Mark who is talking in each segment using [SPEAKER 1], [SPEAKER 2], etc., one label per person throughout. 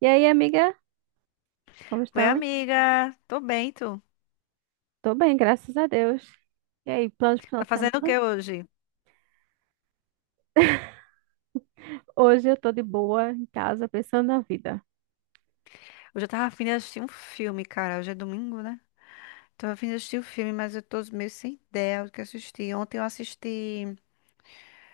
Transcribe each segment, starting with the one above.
[SPEAKER 1] E aí, amiga? Como
[SPEAKER 2] Oi,
[SPEAKER 1] estão?
[SPEAKER 2] amiga. Tô bem, tu?
[SPEAKER 1] Tô bem, graças a Deus. E aí, planos pro final
[SPEAKER 2] Tá
[SPEAKER 1] de
[SPEAKER 2] fazendo o que
[SPEAKER 1] semana?
[SPEAKER 2] hoje?
[SPEAKER 1] Hoje eu tô de boa em casa, pensando na vida.
[SPEAKER 2] Hoje eu tava afim de assistir um filme, cara. Hoje é domingo, né? Tava afim de assistir um filme, mas eu tô meio sem ideia do que assistir. Ontem eu assisti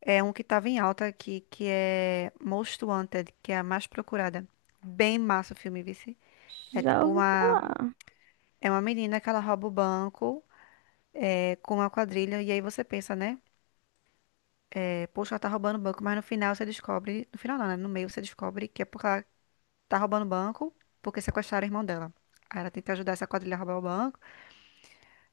[SPEAKER 2] um que tava em alta aqui, que é Most Wanted, que é a mais procurada. Bem massa o filme, vice. É
[SPEAKER 1] Já
[SPEAKER 2] tipo
[SPEAKER 1] ouvi
[SPEAKER 2] uma...
[SPEAKER 1] falar.
[SPEAKER 2] É uma menina que ela rouba o banco, com uma quadrilha. E aí você pensa, né? É, poxa, ela tá roubando o banco. Mas no final você descobre... No final não, né? No meio você descobre que é porque ela tá roubando o banco porque sequestraram a irmã dela. Aí ela tenta ajudar essa quadrilha a roubar o banco,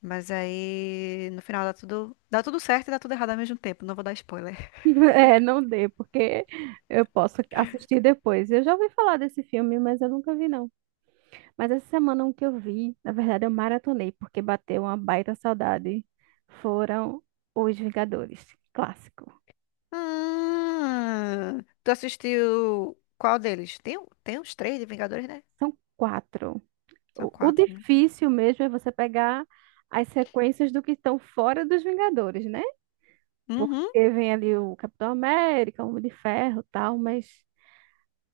[SPEAKER 2] mas aí no final dá tudo certo e dá tudo errado ao mesmo tempo. Não vou dar spoiler.
[SPEAKER 1] É, não dê, porque eu posso assistir depois. Eu já ouvi falar desse filme, mas eu nunca vi, não. Mas essa semana um que eu vi, na verdade eu maratonei, porque bateu uma baita saudade. Foram Os Vingadores, clássico.
[SPEAKER 2] Ah, tu assistiu qual deles? Tem, tem uns três de Vingadores, né?
[SPEAKER 1] São quatro.
[SPEAKER 2] São
[SPEAKER 1] O
[SPEAKER 2] quatro, né?
[SPEAKER 1] difícil mesmo é você pegar as sequências do que estão fora dos Vingadores, né? Porque
[SPEAKER 2] Uhum.
[SPEAKER 1] vem ali o Capitão América, o Homem de Ferro, tal, mas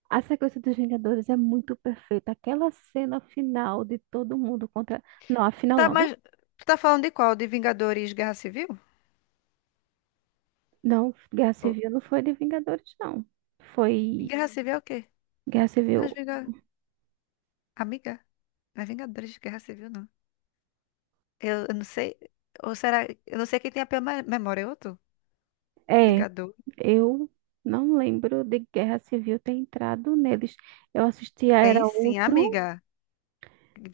[SPEAKER 1] a sequência dos Vingadores é muito perfeita. Aquela cena final de todo mundo contra. Não, a final
[SPEAKER 2] Tá,
[SPEAKER 1] não, né?
[SPEAKER 2] mas tu tá falando de qual? De Vingadores Guerra Civil?
[SPEAKER 1] Não, Guerra
[SPEAKER 2] Ou-
[SPEAKER 1] Civil não foi de Vingadores, não. Foi
[SPEAKER 2] Guerra Civil é o quê?
[SPEAKER 1] Guerra Civil.
[SPEAKER 2] Nós Vinga... Amiga, não é Vingadores de Guerra Civil, não. Eu não sei. Ou será. Eu não sei quem tem a pior memória, eu ou tu?
[SPEAKER 1] É,
[SPEAKER 2] Vingadores.
[SPEAKER 1] eu não lembro de Guerra Civil ter entrado neles. Eu assisti a
[SPEAKER 2] Tem
[SPEAKER 1] Era
[SPEAKER 2] sim,
[SPEAKER 1] Ultron,
[SPEAKER 2] amiga.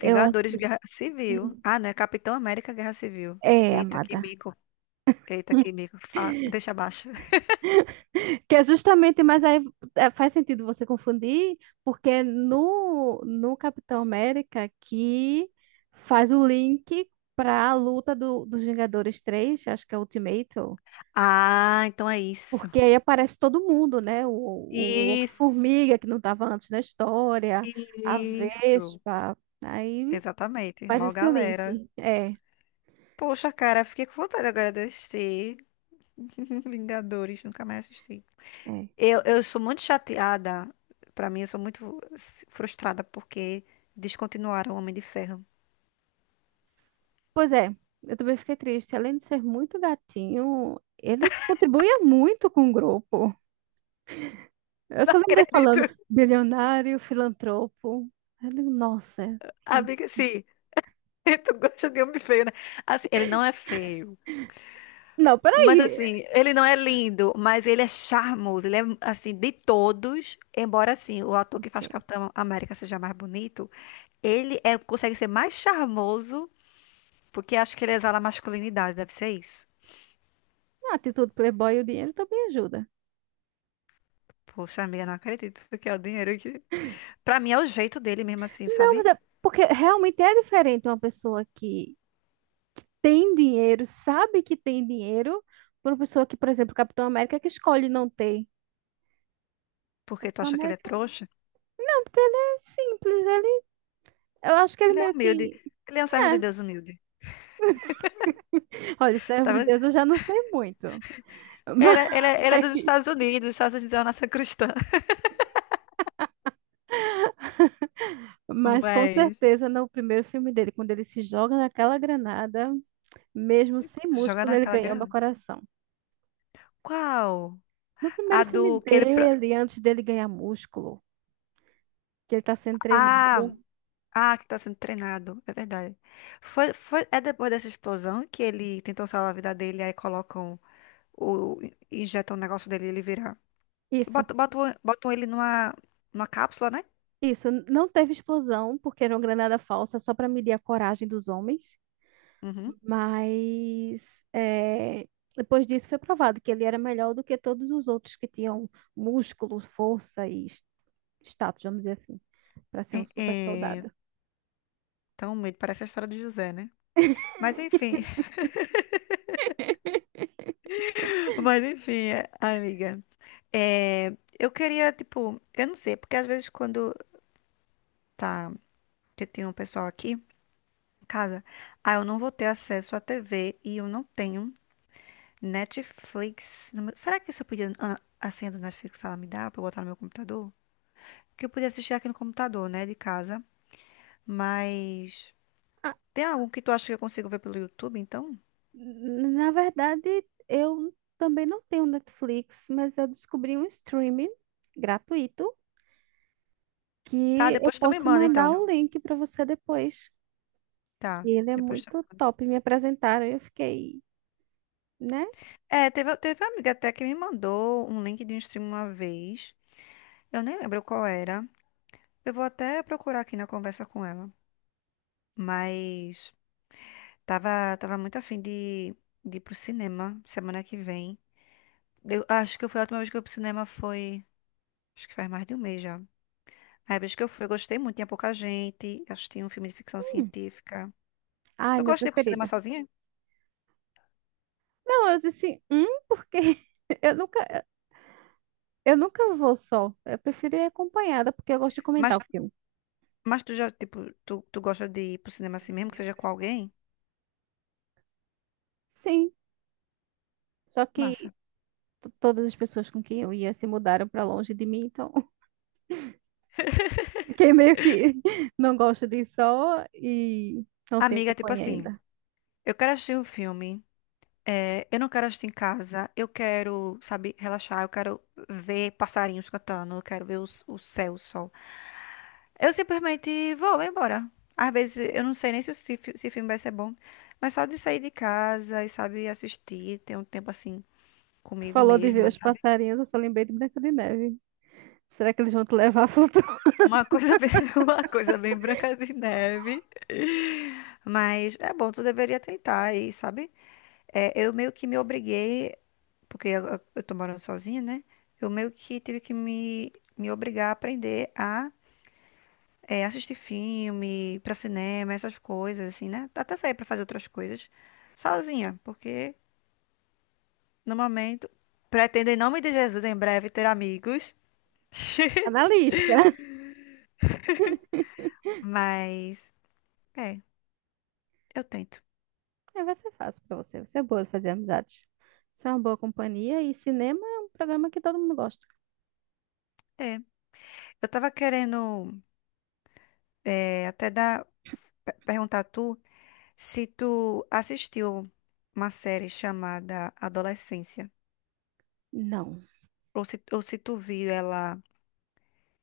[SPEAKER 1] eu assisti.
[SPEAKER 2] Guerra Civil. Ah, não, é Capitão América Guerra Civil.
[SPEAKER 1] É,
[SPEAKER 2] Eita, que
[SPEAKER 1] amada.
[SPEAKER 2] mico. Eita, que mico. Fala- deixa abaixo.
[SPEAKER 1] Que é justamente, mas aí é, faz sentido você confundir, porque é no Capitão América que faz o link para a luta do, dos Vingadores 3 acho que é Ultimato,
[SPEAKER 2] Ah, então é isso.
[SPEAKER 1] porque aí aparece todo mundo, né? O
[SPEAKER 2] Isso.
[SPEAKER 1] Homem-Formiga, que não estava antes na história, a
[SPEAKER 2] Isso.
[SPEAKER 1] Vespa, aí
[SPEAKER 2] Exatamente.
[SPEAKER 1] faz
[SPEAKER 2] Mó
[SPEAKER 1] esse
[SPEAKER 2] galera.
[SPEAKER 1] link. É,
[SPEAKER 2] Poxa, cara, fiquei com vontade agora de assistir. Vingadores, nunca mais assisti.
[SPEAKER 1] é.
[SPEAKER 2] Eu sou muito chateada. Pra mim, eu sou muito frustrada porque descontinuaram o Homem de Ferro.
[SPEAKER 1] Pois é, eu também fiquei triste. Além de ser muito gatinho, ele contribuía muito com o grupo. Eu
[SPEAKER 2] Não
[SPEAKER 1] só lembrei
[SPEAKER 2] acredito.
[SPEAKER 1] falando bilionário, filantropo. Eu digo, nossa. que-
[SPEAKER 2] Amiga, sim. Tu gosta de homem feio, né? Assim, ele não é feio,
[SPEAKER 1] Não,
[SPEAKER 2] mas
[SPEAKER 1] peraí.
[SPEAKER 2] assim, ele não é lindo, mas ele é charmoso. Ele é, assim, de todos, embora assim, o ator que faz
[SPEAKER 1] Ok.
[SPEAKER 2] Capitão América seja mais bonito, ele é, consegue ser mais charmoso, porque acho que ele exala masculinidade, deve ser isso.
[SPEAKER 1] A atitude playboy e o dinheiro também ajuda.
[SPEAKER 2] Poxa, amiga, não acredito que é o dinheiro que... Pra mim é o jeito dele mesmo assim,
[SPEAKER 1] Não, mas
[SPEAKER 2] sabe?
[SPEAKER 1] é porque realmente é diferente uma pessoa que tem dinheiro, sabe que tem dinheiro, por uma pessoa que, por exemplo, Capitão América, que escolhe não ter.
[SPEAKER 2] Porque tu
[SPEAKER 1] Capitão
[SPEAKER 2] acha que ele é
[SPEAKER 1] América,
[SPEAKER 2] trouxa?
[SPEAKER 1] não, porque ele é simples. Ele, eu acho que ele
[SPEAKER 2] Ele é
[SPEAKER 1] meio
[SPEAKER 2] humilde.
[SPEAKER 1] que.
[SPEAKER 2] Ele é um servo de
[SPEAKER 1] É.
[SPEAKER 2] Deus humilde.
[SPEAKER 1] Olha, servo
[SPEAKER 2] Tá
[SPEAKER 1] de
[SPEAKER 2] vendo?
[SPEAKER 1] Deus, eu já não sei muito.
[SPEAKER 2] Ele, ele, ele é
[SPEAKER 1] Mas.
[SPEAKER 2] dos Estados Unidos, os Estados Unidos é uma nação cristã.
[SPEAKER 1] Mas com
[SPEAKER 2] Mas
[SPEAKER 1] certeza no primeiro filme dele, quando ele se joga naquela granada, mesmo sem
[SPEAKER 2] jogar
[SPEAKER 1] músculo, ele
[SPEAKER 2] naquela
[SPEAKER 1] ganhou meu
[SPEAKER 2] grana?
[SPEAKER 1] coração.
[SPEAKER 2] Qual?
[SPEAKER 1] No primeiro
[SPEAKER 2] A
[SPEAKER 1] filme
[SPEAKER 2] do que ele. Pro-
[SPEAKER 1] dele, antes dele ganhar músculo, que ele está sendo
[SPEAKER 2] Ah,
[SPEAKER 1] treinado.
[SPEAKER 2] ah, que tá sendo treinado. É verdade. É depois dessa explosão que ele tentou salvar a vida dele, aí colocam o. Injetam o negócio dele e ele vira.
[SPEAKER 1] Isso,
[SPEAKER 2] Botam, botam, botam ele numa, numa cápsula, né?
[SPEAKER 1] isso. Não teve explosão, porque era uma granada falsa, só para medir a coragem dos homens.
[SPEAKER 2] Uhum.
[SPEAKER 1] Mas é, depois disso foi provado que ele era melhor do que todos os outros que tinham músculo, força e status, vamos dizer assim, para ser
[SPEAKER 2] É,
[SPEAKER 1] um super
[SPEAKER 2] é...
[SPEAKER 1] soldado.
[SPEAKER 2] Então, meio parece a história do José, né? Mas enfim. Mas enfim, amiga. É, eu queria, tipo, eu não sei, porque às vezes quando tá. Que tem um pessoal aqui. Casa, ah, eu não vou ter acesso à TV e eu não tenho Netflix. No meu- Será que se eu pedir a senha do Netflix, ela me dá pra eu botar no meu computador? Que eu podia assistir aqui no computador, né, de casa. Mas tem algum que tu acha que eu consigo ver pelo YouTube, então?
[SPEAKER 1] Na verdade, eu também não tenho Netflix, mas eu descobri um streaming gratuito
[SPEAKER 2] Tá,
[SPEAKER 1] que eu
[SPEAKER 2] depois tu me
[SPEAKER 1] posso
[SPEAKER 2] manda,
[SPEAKER 1] mandar
[SPEAKER 2] então.
[SPEAKER 1] o link para você depois. Que
[SPEAKER 2] Tá,
[SPEAKER 1] Ele é
[SPEAKER 2] depois tu...
[SPEAKER 1] muito top. Me apresentaram e eu fiquei, né?
[SPEAKER 2] É, teve uma amiga até que me mandou um link de um stream uma vez. Eu nem lembro qual era. Eu vou até procurar aqui na conversa com ela. Mas... Tava muito afim de ir pro cinema semana que vem. Eu acho que foi a última vez que eu fui pro cinema foi. Acho que faz mais de um mês já. A vez que eu fui, eu gostei muito, tinha pouca gente. Eu assisti um filme de ficção
[SPEAKER 1] Hum,
[SPEAKER 2] científica.
[SPEAKER 1] ai,
[SPEAKER 2] Tu
[SPEAKER 1] meu
[SPEAKER 2] gosta de ir pro cinema
[SPEAKER 1] preferido.
[SPEAKER 2] sozinha?
[SPEAKER 1] Não, eu disse, porque eu nunca, eu nunca vou só. Eu prefiro ir acompanhada, porque eu gosto de comentar
[SPEAKER 2] Mas,
[SPEAKER 1] o filme.
[SPEAKER 2] mas tu já, tipo, tu gosta de ir pro cinema assim mesmo,
[SPEAKER 1] Assim
[SPEAKER 2] que seja com alguém?
[SPEAKER 1] Sim, só que
[SPEAKER 2] Massa.
[SPEAKER 1] todas as pessoas com quem eu ia se mudaram para longe de mim, então fiquei meio que não gosto de sol e não tenho
[SPEAKER 2] Amiga, tipo
[SPEAKER 1] companhia
[SPEAKER 2] assim,
[SPEAKER 1] ainda.
[SPEAKER 2] eu quero assistir um filme. Eu não quero assistir em casa, eu quero, sabe, relaxar, eu quero ver passarinhos cantando, eu quero ver o céu, o sol. Eu simplesmente vou embora. Às vezes eu não sei nem se o se filme vai ser bom, mas só de sair de casa e, sabe, assistir, ter um tempo assim
[SPEAKER 1] Tu
[SPEAKER 2] comigo
[SPEAKER 1] falou de ver
[SPEAKER 2] mesma,
[SPEAKER 1] os
[SPEAKER 2] sabe?
[SPEAKER 1] passarinhos, eu só lembrei de Branca de Neve. Será que eles vão te levar a futuro?
[SPEAKER 2] Uma coisa bem, uma coisa bem Branca de Neve. Mas é bom, tu deveria tentar aí, sabe? É, eu meio que me obriguei, porque eu tô morando sozinha, né? Eu meio que tive que me obrigar a aprender assistir filme, ir pra cinema, essas coisas, assim, né? Até sair pra fazer outras coisas sozinha, porque no momento pretendo, em nome de Jesus, em breve ter amigos,
[SPEAKER 1] Tá na lista.
[SPEAKER 2] mas é, eu tento.
[SPEAKER 1] É, vai ser fácil pra você. Você é boa de fazer amizades. Você é uma boa companhia e cinema é um programa que todo mundo gosta.
[SPEAKER 2] É. Eu tava querendo até dar, perguntar a tu se tu assistiu uma série chamada Adolescência,
[SPEAKER 1] Não.
[SPEAKER 2] ou se tu viu ela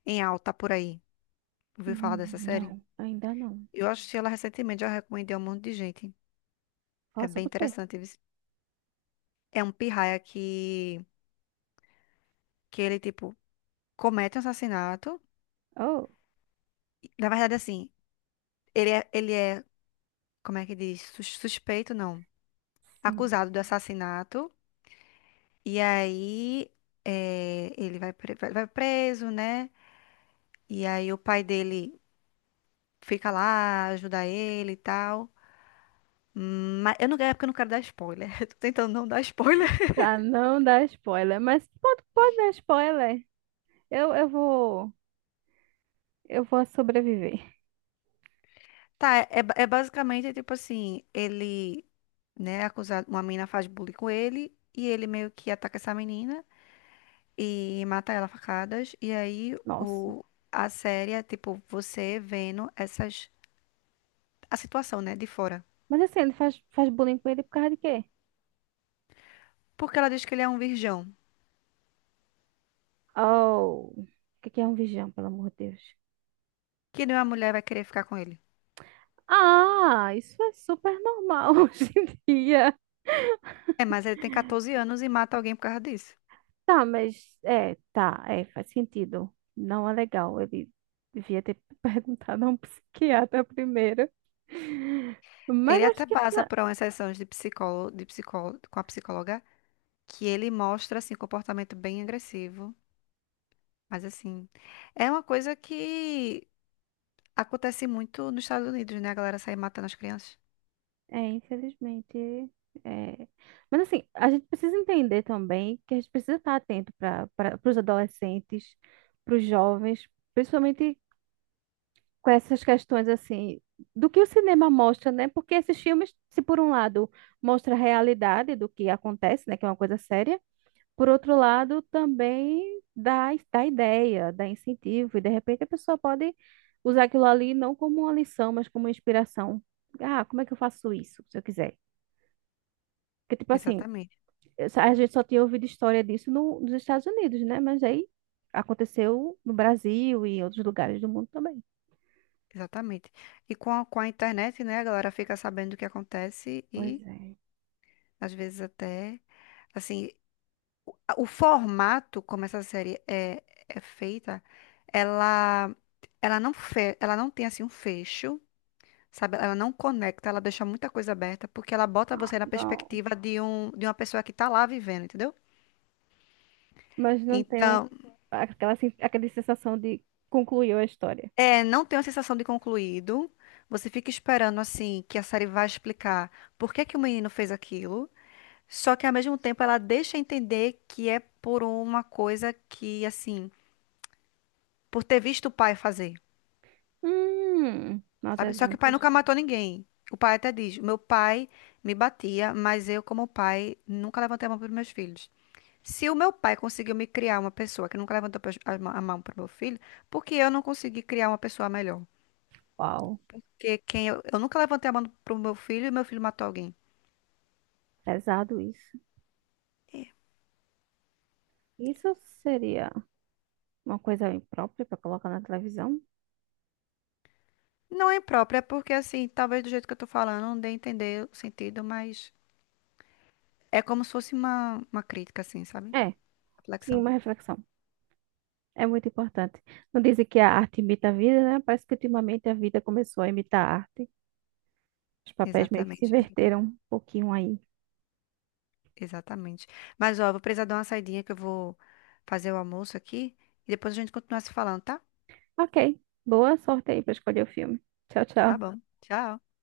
[SPEAKER 2] em alta por aí. Ouviu falar
[SPEAKER 1] Hum,
[SPEAKER 2] dessa série?
[SPEAKER 1] não, ainda não.
[SPEAKER 2] Eu assisti ela recentemente, já recomendei a um monte de gente. É
[SPEAKER 1] Fala
[SPEAKER 2] bem
[SPEAKER 1] sobre o quê?
[SPEAKER 2] interessante. Isso. É um pirraia que ele, tipo, comete um assassinato.
[SPEAKER 1] Oh,
[SPEAKER 2] Na verdade, assim, ele é, como é que diz? Suspeito, não.
[SPEAKER 1] sim.
[SPEAKER 2] Acusado do assassinato. E aí, ele vai, vai preso, né? E aí o pai dele fica lá, ajuda ele e tal. Mas eu não, é porque eu não quero dar spoiler. Eu tô tentando não dar spoiler.
[SPEAKER 1] Pra não dar spoiler, mas pode, pode dar spoiler. Eu, eu vou, eu vou sobreviver.
[SPEAKER 2] Tá, é basicamente tipo assim, ele, né, é acusado, uma menina faz bullying com ele e ele meio que ataca essa menina e mata ela a facadas. E aí
[SPEAKER 1] Nossa.
[SPEAKER 2] o, a série é tipo você vendo essas, a situação, né, de fora.
[SPEAKER 1] Mas assim, ele faz bullying com ele por causa de quê?
[SPEAKER 2] Porque ela diz que ele é um virgão,
[SPEAKER 1] Oh, o que que é um vigião, pelo amor de Deus?
[SPEAKER 2] que nenhuma mulher vai querer ficar com ele.
[SPEAKER 1] Ah, isso é super normal hoje em dia.
[SPEAKER 2] É, mas ele tem 14 anos e mata alguém por causa disso.
[SPEAKER 1] Tá, mas é, tá, é, faz sentido. Não é legal. Ele devia ter perguntado a um psiquiatra primeiro. Mas
[SPEAKER 2] Ele
[SPEAKER 1] eu
[SPEAKER 2] até
[SPEAKER 1] acho que isso
[SPEAKER 2] passa por uma sessão de psicólogo, com a psicóloga, que ele mostra assim comportamento bem agressivo. Mas assim, é uma coisa que acontece muito nos Estados Unidos, né? A galera sai matando as crianças.
[SPEAKER 1] é, infelizmente, é. Mas assim, a gente precisa entender também que a gente precisa estar atento para os adolescentes, para os jovens, principalmente com essas questões assim do que o cinema mostra, né? Porque esses filmes, se por um lado mostra a realidade do que acontece, né, que é uma coisa séria, por outro lado também dá, dá ideia, dá incentivo e de repente a pessoa pode usar aquilo ali não como uma lição, mas como uma inspiração. Ah, como é que eu faço isso, se eu quiser? Porque tipo assim,
[SPEAKER 2] Exatamente,
[SPEAKER 1] a gente só tinha ouvido história disso no, nos Estados Unidos, né? Mas aí aconteceu no Brasil e em outros lugares do mundo também.
[SPEAKER 2] exatamente. E com a internet, né? A galera fica sabendo o que acontece
[SPEAKER 1] Pois
[SPEAKER 2] e
[SPEAKER 1] é.
[SPEAKER 2] às vezes até, assim, o formato como essa série é feita, ela, ela não tem assim um fecho, sabe? Ela não conecta, ela deixa muita coisa aberta porque ela bota
[SPEAKER 1] Ah,
[SPEAKER 2] você na
[SPEAKER 1] não.
[SPEAKER 2] perspectiva de um, de uma pessoa que tá lá vivendo, entendeu?
[SPEAKER 1] Mas não tenho
[SPEAKER 2] Então,
[SPEAKER 1] aquela sensação de concluiu a história.
[SPEAKER 2] é, não tem a sensação de concluído. Você fica esperando assim que a série vai explicar por que que o menino fez aquilo. Só que ao mesmo tempo ela deixa entender que é por uma coisa que assim, por ter visto o pai fazer,
[SPEAKER 1] Maus
[SPEAKER 2] sabe? Só que o pai
[SPEAKER 1] exemplos.
[SPEAKER 2] nunca matou ninguém. O pai até diz: "Meu pai me batia, mas eu como pai nunca levantei a mão para meus filhos." Se o meu pai conseguiu me criar uma pessoa que nunca levantou a mão para o meu filho, por que eu não consegui criar uma pessoa melhor?
[SPEAKER 1] Uau,
[SPEAKER 2] Que quem eu nunca levantei a mão pro meu filho e meu filho matou alguém.
[SPEAKER 1] pesado isso. Isso seria uma coisa imprópria para colocar na televisão?
[SPEAKER 2] Não é impróprio, é porque assim, talvez do jeito que eu tô falando, não dê a entender o sentido, mas é como se fosse uma crítica, assim, sabe?
[SPEAKER 1] É, sim,
[SPEAKER 2] Reflexão.
[SPEAKER 1] uma reflexão. É muito importante. Não dizem que a arte imita a vida, né? Parece que ultimamente a vida começou a imitar a arte. Os papéis meio que se
[SPEAKER 2] Exatamente, amiga.
[SPEAKER 1] inverteram um pouquinho aí.
[SPEAKER 2] Exatamente. Mas ó, vou precisar dar uma saidinha que eu vou fazer o almoço aqui e depois a gente continua se falando, tá?
[SPEAKER 1] Ok, boa sorte aí para escolher o filme. Tchau,
[SPEAKER 2] Tá
[SPEAKER 1] tchau.
[SPEAKER 2] bom. Tchau.